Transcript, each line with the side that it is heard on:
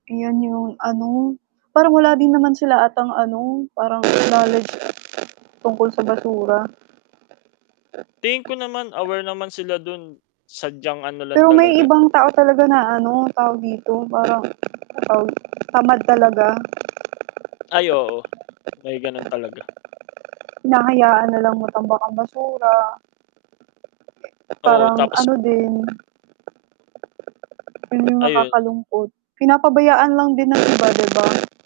right: 'Yon 'yong ano, parang wala din naman sila 'atang ano, parang knowledge tungkol sa basura.
left: Tingin ko naman aware naman sila do'n sadyang ano lang
right: Pero may
left: talaga
right: ibang tao talaga na ano, tawag dito, parang ano tawag tamad talaga.
left: Ay, oo. May gano'n talaga.
right: Hinahayaan na lang matambak ang basura.
left: Oo,
right: Parang
left: tapos
right: ano
left: bu
right: din 'yon 'yong
left: Ayun nga.
right: nakakalungkot. Pinapabayaan lang din ng iba, 'di ba?